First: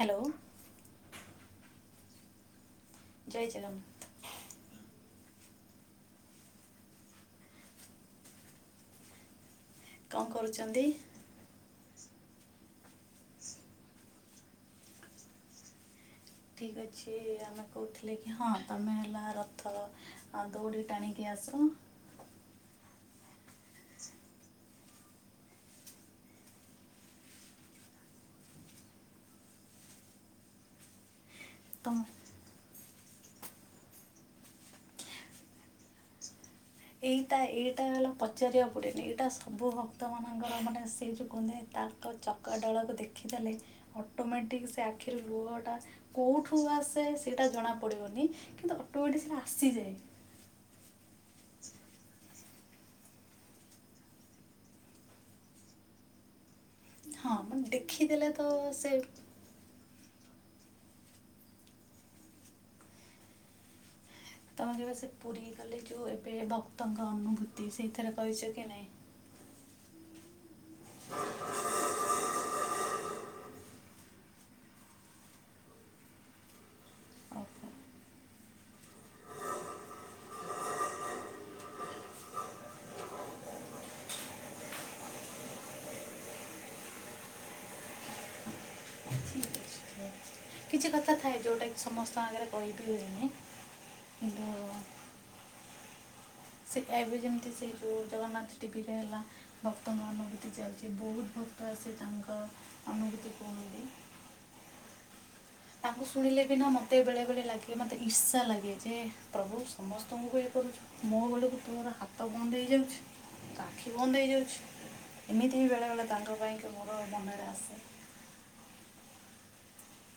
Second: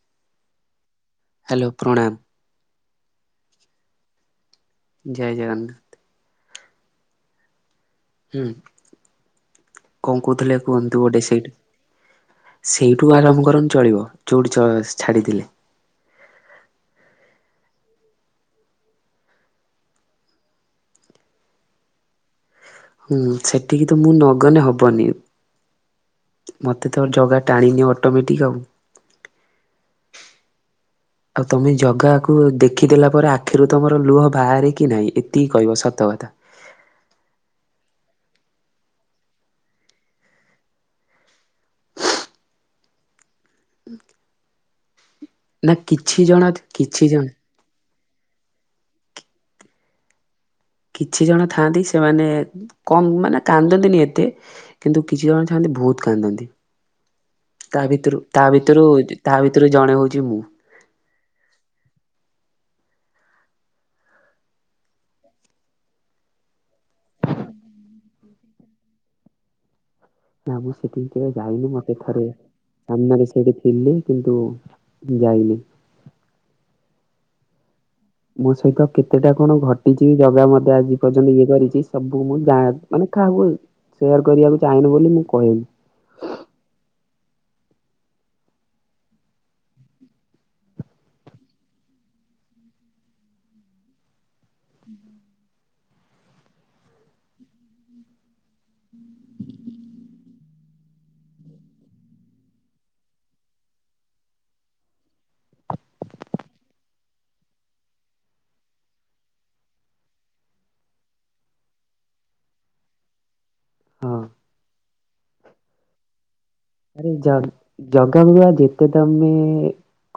Hello. Hello ପ୍ରଣାମ। ଜୟ ଜଗନ୍ନାଥ। ଜୟ ଜଗନ୍ନାଥ। ହୁଁ କ'ଣ କଣ କହୁଥିଲେ କରୁଛନ୍ତି କୁହନ୍ତୁ ଗୋଟେ ସେଇଠୁ ସେଇଠୁ ଆରମ୍ଭ କରନ୍ତୁ ଚଳିବ ଯୋଉଠି ଚ ଛାଡିଥିଲେ। ଠିକ୍ ଅଛି। ଏଇ ଆମେ କହୁଥିଲେ କି ହଁ ତମେ ହେଲା ରଥ ଅ ଦୌଡ଼ି ଟାଣିକି ଆସ। ହୁଁ ସେଠିକି ତ ମୁଁ ନଗଲେ ହବନି। ମତେ ତ ଜଗା ଟାଣିନିଏ ଅଟୋମେଟିକ୍ ଆଉ। ଆଉ ତମେ ଜଗାକୁ ଦେଖିଦେଲା ପରେ ଆଖିରୁ ତମର ଲୁହ ବାହାରେ କି ନାହିଁ ଏତିକି କହିବ ସତ କଥା? ଏଇଟା-ଏଇଟା ଆଉ ପଚାରିବାକୁ ପଡିବନି। ଏଇଟା ସବୁ ଭକ୍ତମାନଙ୍କର ମାନେ ସେଇ ଯେଉଁ କୁହନ୍ତିନି ତା ତୋ ଚକା ଡୋଳାକୁ ଦେ ଦେଖିଦେଲେ ଅଟୋମେଟିକ୍ ସେ ଆଖିରୁ ନା ଲୁହଟା କିଛି ଜଣ କୋଉଠୁ କିଛି ଆସେ ଜଣ ସେଇଟା ଜଣା ପଡ଼ିବନି କିନ୍ତୁ ଅଟୋମେଟିକ୍ ସେଟା ଆସିଯାଏ। କିଛିଜଣ ଥାଆନ୍ତି ସେମାନେ କମ୍ ମାନେ କାନ୍ଦନ୍ତିନି ଏତେ କିନ୍ତୁ କିଛି ଜଣ ଥାଆନ୍ତି ବହୁତ କାନ୍ଦନ୍ତି। ହଁ ମାନେ ତା ଭିତରୁ ଦେଖିଦେଲେ ତ ତା ଭିତରୁ ସେ ତା ଭିତରୁ ଜଣେ ହଉଛି ମୁଁ। ତମେ କେବେ ସେ ପୁରୀ ଗଲେ ଯୋଉ ଏବେ ଭକ୍ତଙ୍କ ଅନୁଭୂତି ସେଇଥିରେ କହିଛ କି ନାହିଁ? ନା ମୁଁ ସେଠିକି କେବେ ଯାଇନି। ମତେ ଥରେ ସାମ୍ନାରେ ସେଇଠି ଥିଲି କିନ୍ତୁ ଯାଇନି। ଓହୋ ମୋ ସହିତ କେତେଟା କଣ ଘଟିଛି ଜଗା ମଧ୍ୟ ଆଜି ପର୍ଯ୍ୟନ୍ତ ଇଏ କରିଛି। ସବୁ ମୁଁ ଯା ମାନେ କାହାକୁ ସେୟାର କରିବାକୁ ଚାହିଁନି ବୋଲି ମୁଁ କହେନି। ଠିକ୍ ଅଛି। କିଛିକଥା ଥାଏ ଯୋଉଟାକି ସମସ୍ତଙ୍କ ଆଗରେ କହିବି ହୁଏନି। କିନ୍ତୁ ସେ ଏବେ ଯେମିତି ସେଇ ଯୋଉ ଜଗନ୍ନାଥ ଟିଭିରେ ହେଲା। ଭକ୍ତଙ୍କ ଅନୁଭୂତି ଚାଲିଛି। ବହୁତ ଭକ୍ତ ଆସି ତାଙ୍କ ଅନୁଭୂତି କୁହନ୍ତି। ତାଙ୍କୁ ଶୁଣିଲେ ବିନା ମୋତେ ବେଳେବେଳେ ଲାଗେ ମୋତେ ଇର୍ଶା ଲାଗେ। ଯେ ପ୍ରଭୁ ସମସ୍ତଙ୍କୁ ଇଏ କରୁଛ। ମୋ ବେଳକୁ ତୁମର ହାତ ବନ୍ଦ ହେଇଯାଉଛି, ଆଖି ହଁ ବନ୍ଦ ହେଇଯାଉଛି। ଏମିତି ବି ବେଳେବେଳେ ତାଙ୍କ ପାଇଁ କି ମୋର ମନରେ ଆସେ। କଣ ନା ଯେତେ ଦାମୀ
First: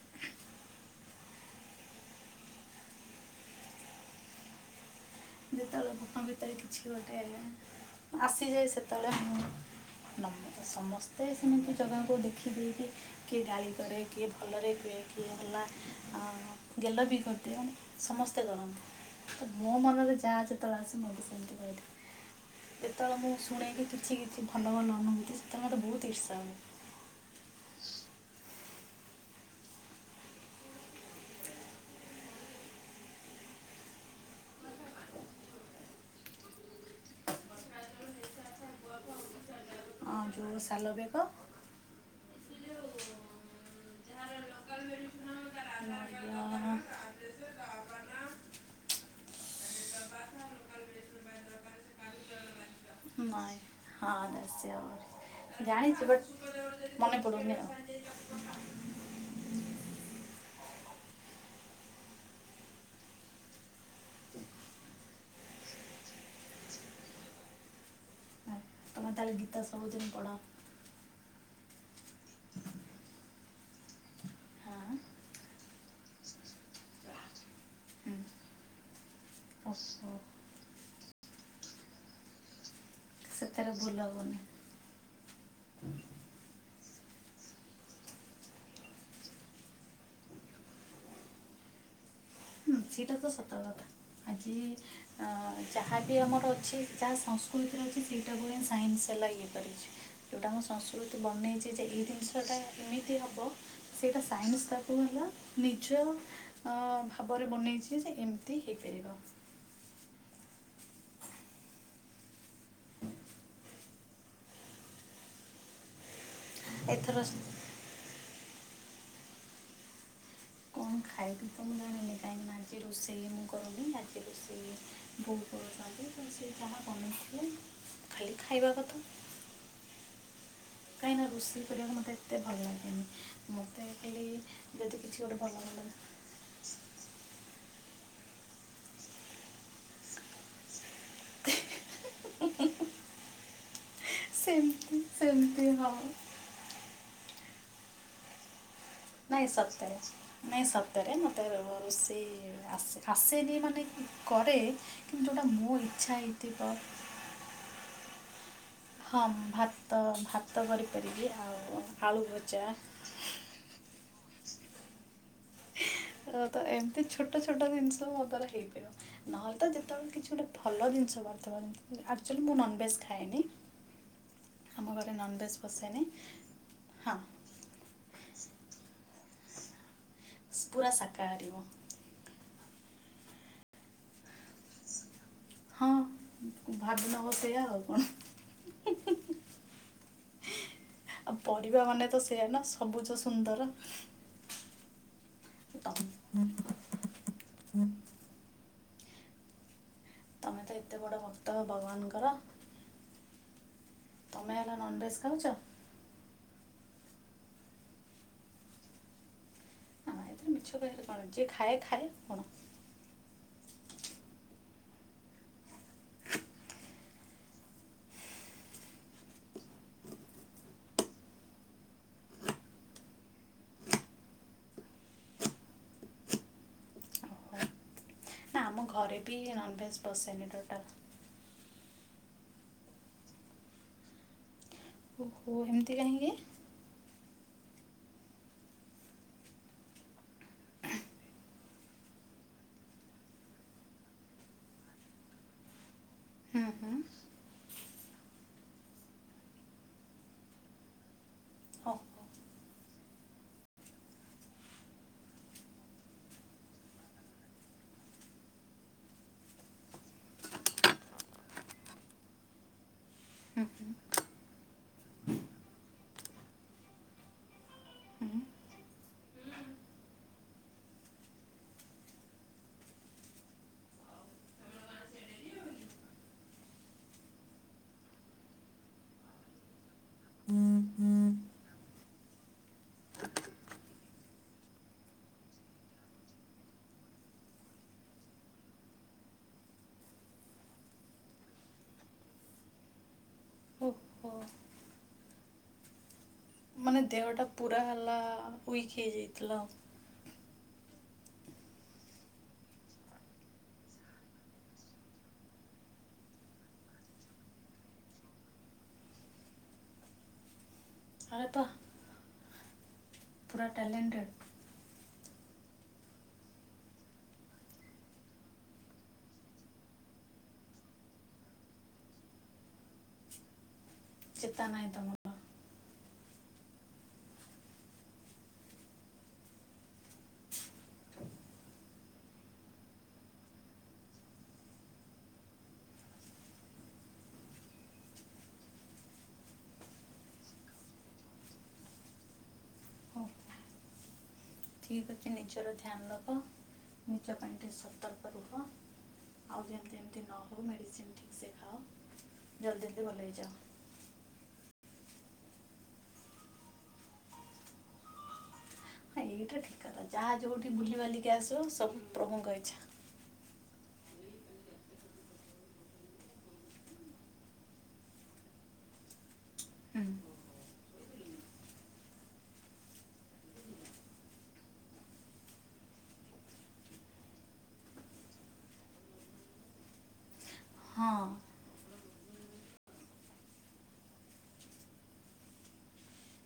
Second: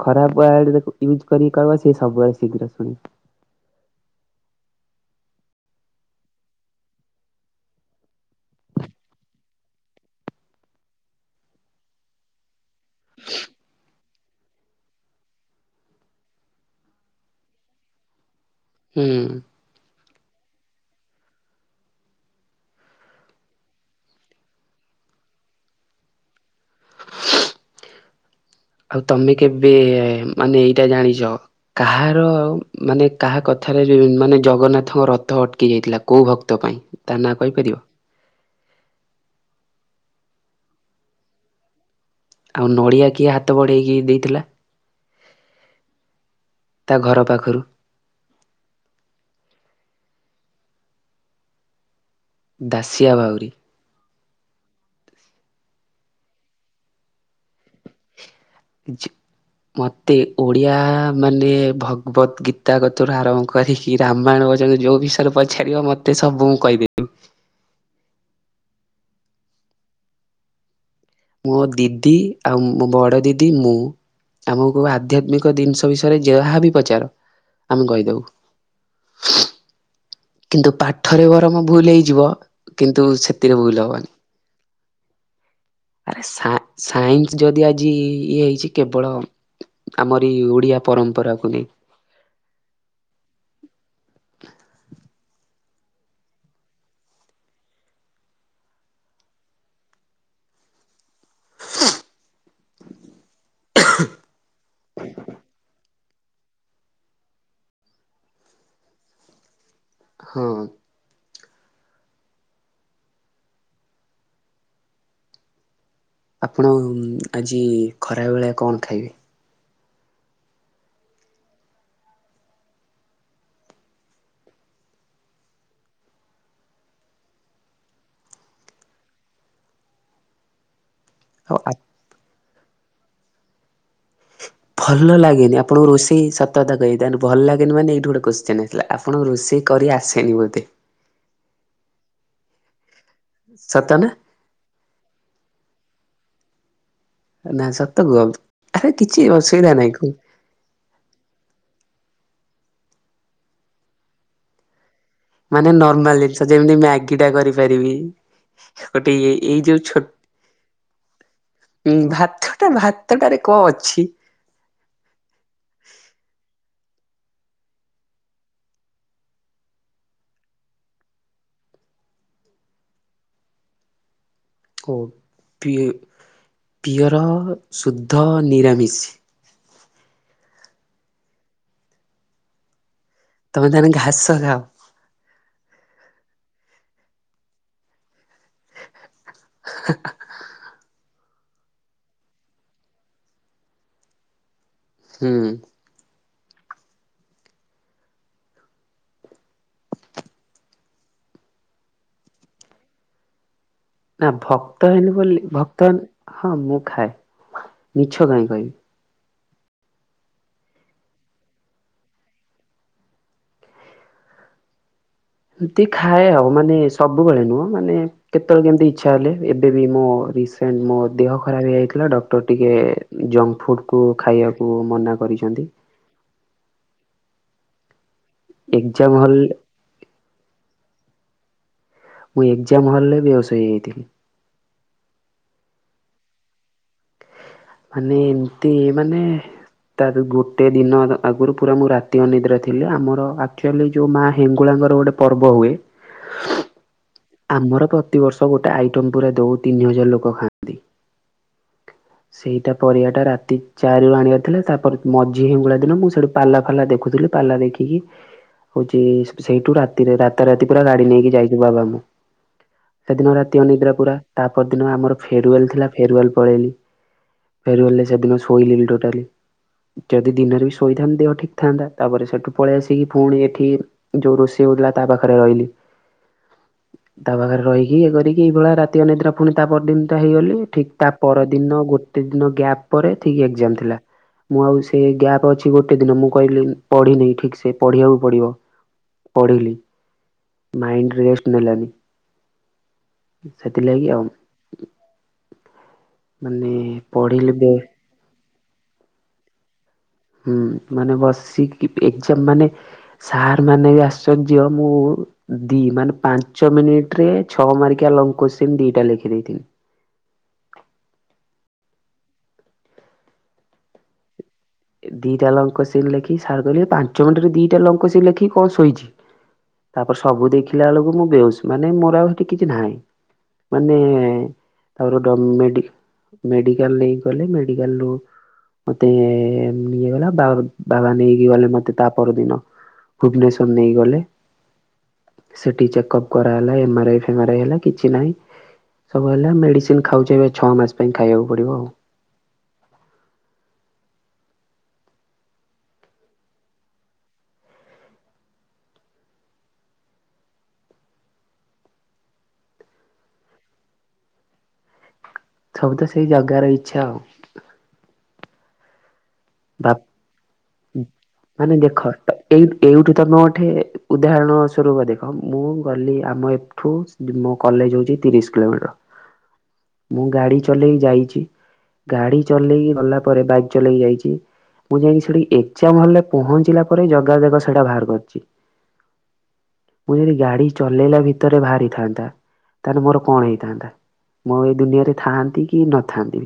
ଖରାପ ୱାର୍ଡ [unintelligible] ଇଉଜ୍ କରିକି କହିବ ସେ ସବୁବେଳେ ଶୀଘ୍ର ଶୁଣିବେ। ଯେତେବେଳେ ଭୁଖ ଭିତରେ କିଛି ଗୋଟେ ହେଲେ ଆସିଯାଏ ସେତେବେଳେ ମୁଁ ନମ ସମସ୍ତେ ସେମିତି ଜଗାଙ୍କୁ ଦେଖି ଦେଇକି କିଏ ଗାଳି କରେ କିଏ ଭଲରେ କୁହେ, କିଏ ହେଲା ଗେଲ ବି କରିଦିଅନ୍ତି, ସମସ୍ତେ କରନ୍ତି। ହୁଁ। ତ ମୋ ମନରେ ଯାହା ଯେତେବେଳେ ଆସେ ମୁଁ ବି ସେମିତି କହିିଦିଏ। ଯେତେବେଳେ ମୁଁ ଶୁଣେ କି କିଛି କିଛି ଭଲ ଭଲ ଅନୁଭୂତି ସେତେବେଳେ ମତେ ବହୁତ ଇର୍ଷା ହୁଏ। ଶୁ। ଆଉ ତମେ କେବେ ମାନେ ଏଇଟା ଜାଣିଛ? କାହାର ମାନେ କାହା କଥାରେ ରୁ ମାନେ ଜଗନ୍ନାଥଙ୍କ ରଥ ଅଟକି ଯାଇଥିଲା କୋଉ ଭକ୍ତ ପାଇଁ? ତା ନାଁ କହିପାରିବ? [unintelligible] ହଁ ଯୋଉ ସାଲବେଗ। ଆଉ ନଡ଼ିଆ କିଏ ହାତ ବଢ଼େଇକି ଦେଇଥିଲା? ନଡ଼ିଆ [inaudible] ତା ଘର ପାଖରୁ ଦାସିଆ ବାଉରି। ନାଇଁ। ହଁ [inaudible] ଜାଣିଚି ବଟ ମନେ ପଡୁନି ଆଉ। ଜ ମତେ ଓଡ଼ିଆ ମାନେ ଭଗବତ ଗୀତା ଗତରୁ ଆରମ୍ଭ କରି କି ରାମାୟଣ ପ ଯୋଉ ବିଷୟରେ ପଚାରିବ ମତେ ସବୁ ମୁଁ କହିଦେବି। ତମେ ତାହେଲେ ଗୀତ ସବୁଦିନ ପଢ। ମୋ ଦିଦି ଆଉ ମୋ ବଡ଼ ଦିଦି ମୁଁ ଆମକୁ ହଁ ଆଧ୍ୟାତ୍ମିକ ଜିନିଷ ବିଷୟରେ ଯାହାବି ପଚାର ଆମେ କହିଦବୁ। ଆଛା। କିନ୍ତୁ ପାଠରେ ବରମ ଭୁଲ ହେଇଯିବ କିନ୍ତୁ ସେ ସେଥିରେ ଭୁଲ ହବନି। ଆରେ ସା ସାଇନ୍ସ ଯଦି ଆଜି ଇଏ ହେଇଚି କେବଳ ଆମରି ଓଡିଆ ପରମ୍ପରାକୁ ନେଇ। ହୁଁ, ସେଇଟା ତ ସତ କଥା ଆଜି ଅ ଯାହା ବିି ଆମର ଅଛି ଯାହା ସଂସ୍କୃତିରେ ଅଛି, ସେଇଟାକୁ ହ ସାଇନ୍ସ ହେଲା ଇଏ କରିଚି। ଯଉଁଟା ଆମ ସଂସ୍କୃତି ବନେଇଚି ଯେ ଏଇ ଜିନିଷଟା ଏମିତି ହବ ସେଇଟା ସାଇନ୍ସ ତାକୁ ହେଲା ନି ନିଜ ଅ ଭାବରେ ବନେଇଚି ଯେ ଏମିତି ହେଇପାରିବ। ହୁଁ। ଆପଣ ଏଥର ଆଜି ଖରାବେଳେ କଣ ଖାଇବେ? ଖାଇ ପି କଣ ମୁଁ ଜଣିନି କାହିଁକି ଆଜି ରୋଷେଇ ମୁଁ କରୁନି ଆଜି ରୋଷେଇ ବୋଉ କରୁଚନ୍ତି ତ ସେ ଯାହା ବନେଇଥିବେ ଖାଲି ଖାଇବା କଥା। କାହିଁକିନା ଆଉ ରୋଷେଇ କରିବାକୁ ମୋତେ ଏତେ ଭଲ ଲାଗେନି। ମୋତେ ଖାଲି ଯଦି ଭଲ କିଛି ଗୋଟେ ଲାଗେନି ଭଲ ଆପଣଙ୍କୁ ରୋଷେଇ ସ ତକଥା କହ ବି ତ ଭଲ ଲାଗେନି ମାନେ ଏଇଠି ଗୋଟେ କୋଶ୍ଚିନ ଆସିଲା ଆପଣଙ୍କୁ ରୋଷେଇ କରି ଆସେନି ବୋଧେ? [unintelligible] ସତ ନା? ସେମତି ସେମତି ହ। ନା ସତ କୁହ ଆରେ କିଛି ଅସୁବିଧା ନାଇଁ କୁ ନାଇଁ ସତରେ ମତେ ରୋ ରୋଷେଇ ଆସେନି ମାନେ କରେ। କିନ୍ତୁ ଯେଉଁଟା ମୋ ମାନେ ଇଚ୍ଛା ନର୍ମାଲ ଜିନିଷ ହେଇଥିବ ଯେମିତି ମ୍ୟାଗି ଟା କରିପାରିବି। ଗୋଟେ ହଁ ଇଏ ଏଇ ଯୋଉ ଭାତ ଛୋଟ ଭାତ କରିପାରିବି ଆଉ ଆଳୁ ଭଜା। କେତେଟାରେ କଣ ଅଛି? ତ ଏମିତି ଛୋଟ ଛୋଟ ଜିନିଷ ମୋ ଦ୍ୱାରା ହେଇପାରିବ। ନହେଲେ ତ ଯେତେବେଳେ କିଛି ଗୋଟେ ଭଲ ଜିନିଷ କରିଥିବ ନେଇ ଆକଚୁଆଲି ମୁଁ ନନ ଭେଜ ଖାଏନି। ଓ ଆମ ଘରେ ନନଭେଜ ପି ପସେନି ହଁ। ପିଓର ଶୁଦ୍ଧ ନିରାମିଷ। ପୁରା ସାକାହାରି ମୁଁ। ତମେ ତାହାନେ ଘାସ ଖାଅ। ହଁ ଭାବି ନବ ସେୟା ଆଉ କଣ? [unintelligible] ଆଉ ପରିବା ମାନେ ତ ସେଇଆ ନା ସବୁଜ ସୁନ୍ଦର। ହୁଁ। ତମ ତମେ ତ ଏତେ ବଡ ଭକ୍ତ ହ ଭଗବାନଙ୍କର ନା ତମେ ହେଲା ଭକ୍ତ ହେନି ନନଭେଜ୍ ବୋଲି ଖାଉଛ ଭକ୍ତ ହଁ ମୁଁ ଖାଏ ମିଛ କାଇଁ କହିବି। ନା ଏଥିରେ ମିଛ କହିଆ ରେ କଣ ଯିଏ ଖାଏ ଖାଏ କଣ। ଏମିତି ଖାଏ ଆଉ ମାନେ ସବୁବେଳେ ନୁହଁ ମାନେ କେତେବେଳେ କେମିତି ଇଚ୍ଛା ହେଲେ ଏବେ ବି ମୋ ରିସେଣ୍ଟ ମୋ ଦେହ ଖରାପ ହେଇଯାଇଥିଲା ଡକ୍ଟର ଟିକେ ଜଙ୍କ ଫୁଡ଼କୁ ଖାଇବାକୁ ମନା କରିଚନ୍ତି। ଓହୋ। ନା ଆମ ଏକ୍ଜାମ ଘରେ ବି ହଲ୍ ନନଭେଜ୍ ପସେନି ଟୋଟାଲ। ମୁଁ ଏକ୍ଜାମ ହଲ ରେ ବେହୋସ ହେଇ ଯାଇଥିଲି। ଓହୋ ଏମିତି କାହିଁକି? ମାନେ ଏମିତି ମାନେ ତା ଗୋଟେ ଦିନ ଆଗୁରୁ ପୁରା ମୁଁ ରାତି ଅନିଦ୍ରା ଥିଲି। ଆମର ଆକ୍ଚୁଆଲି ଯେଉଁ ମାଆ ହେଙ୍ଗୁଳାଙ୍କର ଗୋଟେ ପର୍ବ ହୁଏ। ହୁଁ ହୁଁ ଆମର ପ୍ରତିବର୍ଷ ଗୋଟେ ଆଇଟମ୍ ପୁରା ଦଉ ତିନି ହଜାର ଲୋକ ଖାଆନ୍ତି। ହଁ। ସେଇଟା ପରିବାଟା ରାତି ଚାରିରୁ ଆଣିବାର ଥିଲା ତାପରେ ମଝି ହେିଙ୍ଗୁଳା ଦିନ ମୁଁ ସେଠୁ ପାଲା ଫାଲା ଦେଖୁଥିଲି। ପାଲା ଦେଖିକି ହଉଚି ସେଇଠୁ ରାତିରେ ରାତା ରାତି ପୁରା ଗାଡି ନେଇକି ଯାଇଚୁ ବାବା ମୁଁ। ସେଦିନ ରାତି ଅନିଦ୍ରା ପୁରା ତାପ ଦିନ ଆମର ଫେରୱେଲ ଥିଲା ଫେରୱାଲ ପଳେଇଲି। ଫେରୱାଲ ରେ ସେଦିନ ହୁଁ ଶୋଇିଲିନି ଟୋଟାଲି। ଯଦି ଦିନରେ ବି ଶୋଇଥାନ୍ତି ଦେହ ଠିକ୍ ଥାନ୍ତା। ତାପରେ ସେଠୁ ପଳେଇ ଆସିକି ପୁଣି ଏଠି ଯୋଉ ରୋଷେଇ ହଉଥିଲା ତା ପାଖରେ ରହିଲି। ତା ପାଖରେ ରହିକି ଇଏ କରିକି ଏଇଭଳି ରାତି ଅନିଦ୍ରା ପୁଣି ତା ପରଦିନଟା ହେଇଗଲି। ଠିକ ତା ପରଦିନ ଗୋଟେ ଦିନ ଗ୍ୟାପ ପରେ ଠିକ୍ ଏକ୍ଜାମ ଥିଲା। ମୁଁ ଆଉ ସେ ଗ୍ୟାପ୍ ଅଛି ଗୋଟେ ଦିନ ମୁଁ କହିଲି ପଢିନି ଠିକ୍ ସେ ପଢିବାକୁ ପଡିବ। ପଢିଲି ମାଇଣ୍ଡ ରେଷ୍ଟ ନେଲାନି। ସେଥିଲାଗି ଓହୋ ଆଉ। ମାନେ ଦେହ ଟା ପଢିଲି ବେ ପୁରା ହେଲା ଉଇକ ହେଇଯାଇଥିଲା ଆ। ହୁଁ ମାନେ ବସିକି ଏକ୍ଜାମ ମାନେ ସାର୍ ମାନେ ବି ଆଶ୍ଚର୍ଯ୍ୟ ମୁଁ ଦି ମାନେ ପାଞ୍ଚ ମିନିଟ ରେ ଛଅ ମାରିକିଆ ଲଙ୍ଗ କୋଶ୍ଚିନ୍ ଦିଟା ଲେଖି ଦେଇଥିଲି। ଆରେ ବାଃ। ପୁରା ଟ୍ୟାଲେଣ୍ଟେଡ଼୍। ଦିଟା ଲଙ୍ଗ କୋଶ୍ଚିନ୍‌ ଲେଖି ସାର କହିଲେ ପାଞ୍ଚ ମିନିଟରେ ଦିଟା ଲଙ୍କ କୋଶ୍ଚିନ୍‌ ଲେଖି କଣ ଶୋଇଚି। ତାପରେ ସବୁ ଦେଖିଲା ବେଳକୁ ମୁଁ ବେହୋସ ମାନେ ମୋର ଆଉ ସେଠି କିଛି ନାହିଁ ମାନେ ଚେତା ନାହିଁ [unintelligible] ତମର ତ ମେଡ଼ି ମେଡିକାଲ ନେଇ ଗଲେ ମେଡିକାଲୁ ମତେ ନିଏ ଗଲା ବା ବାବା ନେଇକି ଗଲେ ମତେ ତା ପରଦିନ। ଭୁବନେଶ୍ୱର ନେଇକି ଗଲେ। ସେଠି ଚେକ ଅପ୍ କରାହେଲା ଏମ ଆର ଆଇ ଫେମର ଆଇ ହେଲା କିଛି ନାହିଁ। ସବୁ ହେଲା ମେଡ଼ିସିନ ଖାଉଚି ଏବେ ଛଅ ମାସ ପାଇଁ ଖାଇବାକୁ ପଡ଼ିବ ଆଉ ଠିକ ଅଛି ନିଜର ଧ୍ୟାନ ରଖ ନିଜ ପାଇଁ ଟିକେ ସତର୍କ ରୁହ। ଆଉ ଯେମିତି ଏମିତି ନ ହେଉ ମେଡ଼ିସିନ ଠିକ ସେ ଖାଅ ଜଲଦି ଜଲଦି ଭଲ ହେଇଯାଅ। ସବୁ ତ ସେଇ ଜଗାର ଇଚ୍ଛା ଆଉ। ହଁ ଏଇଟା ଠିକ୍ ବା କଥା ଯାହା ଯୋଉଠି ବୁଲିବାଲିକି ଆସିବ ମାନେ ସବୁ ଦେଖ ପ୍ରଭୁଙ୍କ ଏଇ ଇଚ୍ଛା ଏଇଠୁ ତମ ଗୋଟେ ଉଦାହରଣ ସ୍ୱରୂପ ଦେଖ, ମୁଁ ଗଲି ଆମ ଏ ଠୁ ମୋ କଲେଜ୍ ହଉଚି ତିରିଶ୍ କିଲୋମିଟର। ମୁଁ ଗାଡି ଚଲେଇ ଯାଇଚି, ଗାଡି ଚଲେଇ ଗଲାପରେ ବାଇକ୍ ଚଲେଇ ଯାଇଚି। ମୁଁ ଯାଇକି ସେଠି ଏକ୍ଜାମ୍ ହଲ୍ ରେ ପହଞ୍ଚିଲା ପରେ ଜଗା [unintelligible] ସେଇଟା ବାହାର କରିଚି। ମୁଁ ଯଦି ଗାଡି ହଁ ଚଲେଇଲା ଭିତରେ ବାହାରିଥାନ୍ତା, ତାହେଲେ ମୋର କଣ ହେଇଥାନ୍ତା। ମୁଁ ଆଉ ଏଇ ଦୁନିଆରେ ଥାଆନ୍ତି କି ନଥାନ୍ତି।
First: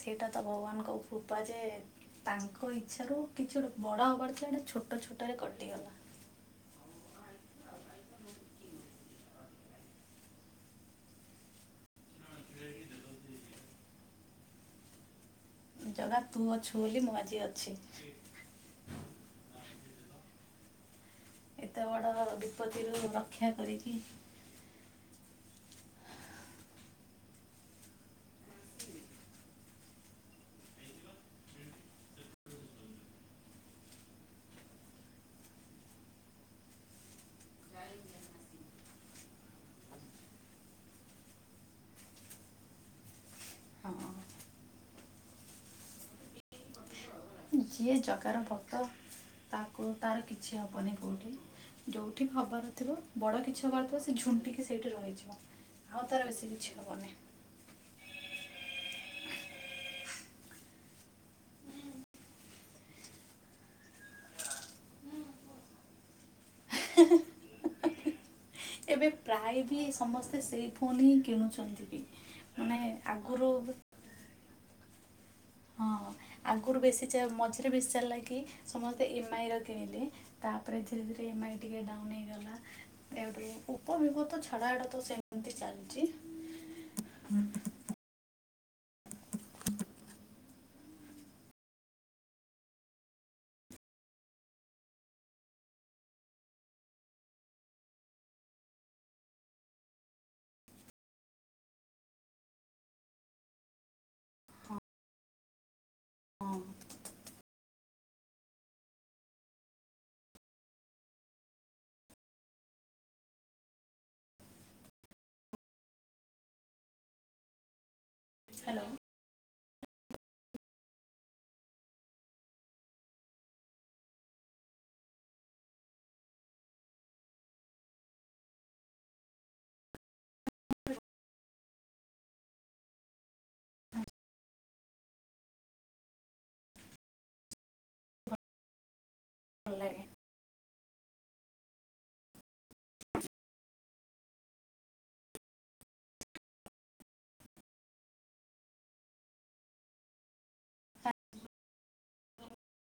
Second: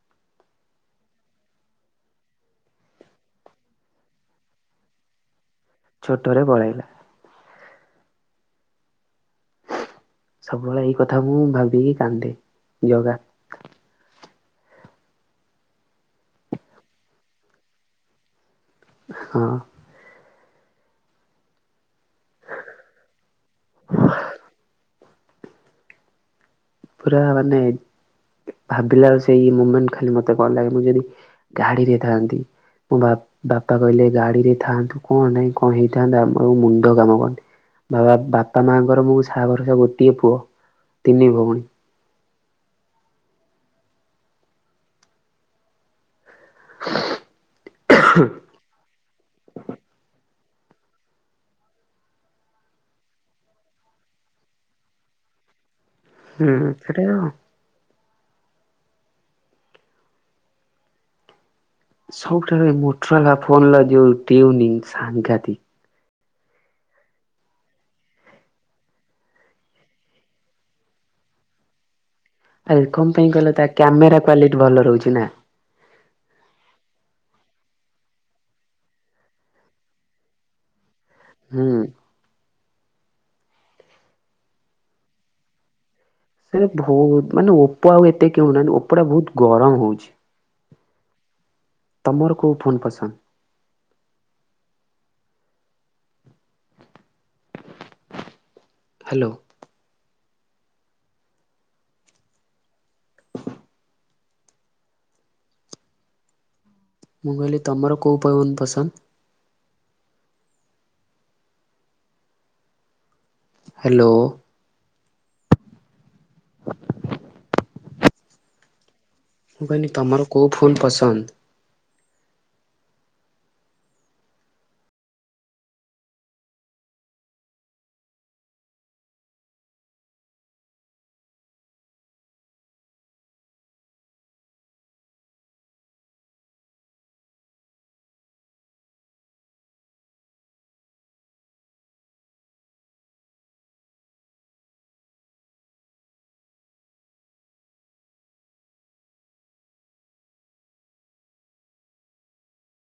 ସେଇଟା ତ ଭଗବାନଙ୍କ କୃପା ଯେ ତାଙ୍କ ଇଚ୍ଛାରୁ କିଛି ଗୋଟେ ବଡ ହବାର ଥିଲା [unintelligible] ଛୋଟ ଛୋଟରେ କଟିଗଲା। ଛୋଟରେ ପଳେଇଲା। ସବୁବେଳେ ଏଇ କଥା ମୁଁ ଭାବିକି କାନ୍ଦେ ଜଗା। ଜଗା ତୁ ଅଛୁ ବୋଲି ମୁଁ ଆଜି ଅଛି। ହଁ। ଏତେ ବଡ ବିପତ୍ତିରୁ ରକ୍ଷା କରିକି ପୁରା ମାନେ ଭାବିଲା ସେଇ ମୁମେଣ୍ଟ ଖାଲି ମତେ କଣ ଲାଗେ ମୁଁ ଯଦି ଗାଡିରେ ଥାଆନ୍ତି ମୋ ବା ବାପା କହିଲେ ଗାଡି ରେ ଥାଆନ୍ତୁ କଣ ନାଇଁ କଣ ହେଇଥାନ୍ତା ଆମର ଆଉ ମୁଣ୍ଡ କାମ କରୁନି। [unintelligible] ବାପା ମାଆଙ୍କର ମୁଁ ସାହାଭରସା ଗୋଟିଏ ପୁଅ ତିନି ଭଉଣୀ। ହଁ। ହଁ [unintelligible] ଯିଏ ଜଗାର ଭକ୍ତ, ତାକୁ ତାର କିଛି ହବନି କୋଉଠି। ଯୋଉଠି ବି ହବାର ନଥିବ ବଡ କିଛି ହବାର ଥିବ ସେ ଝୁଣ୍ଟିକି ସେଇଠି ରହିଯିବ। ଆଉ ତାର ବେଶୀ ହୁଁ କିଛି ସେଟା ହବନି। ସବୁଠାରୁ ଏ ମୋଟରୋଲା ଫୋନ୍ ଲ ଯୋଉ ଟିଉନିଙ୍ଗ ସାଂଘାତିକ୍। ହେ-ହେ। ଏବେ ପ୍ରାୟ ବି ସମସ୍ତେ ସେଇ ଫୋନ୍ ହିଁ କିଣୁଚନ୍ତି ବି। ମାନେ ଆରେ କଣ ପାଇଁ ଆଗରୁ କହିଲ ତା କ୍ୟାମେରା କ୍ଵାଲିଟି ଭଲ ରହୁଚି ନା। ହଁ। ଆଗୁରୁ ବେଶି ଚା ମଝିରେ ବେଶି ଚାଲିଲା କି ସମସ୍ତେ ଏମ୍ ଆଇ ର କିଣଲେ। ତାପରେ ଧିରେ-ଧିରେ ଏମ୍ ଆଇ ଟିକେ ହୁଁ। ଡାଉନ୍ ହେଇଗଲା। ଏଇଠୁ ଓପୋ ଭିବୋ ତ ଛାଡ ଆଡ ତ ସେମ୍ତି ଚାଲ୍ଚି। ସେ ଭଉତ୍ ମାନେ ଓପ ଆଉ ଏତେ କିଣୁନାହାନ୍ତି, ଓପଟା ଭଉତ୍ ଗରମ୍ ହଉଛି। ତମର କୋଉ ଫୋନ୍ ପସନ୍ଦ? ହାଲୋ। ହଁ। ମୁଁ କହିଲି ତମର କୋଉ ଫୋନ୍ ପସନ୍ଦ? ହେଲୋ। ହାଲୋ। ମୁଁ କହିନି ତମର କୋଉ ଫୋନ୍ ପସନ୍ଦ? ଭଲ ଲାଗେ। [inaudible]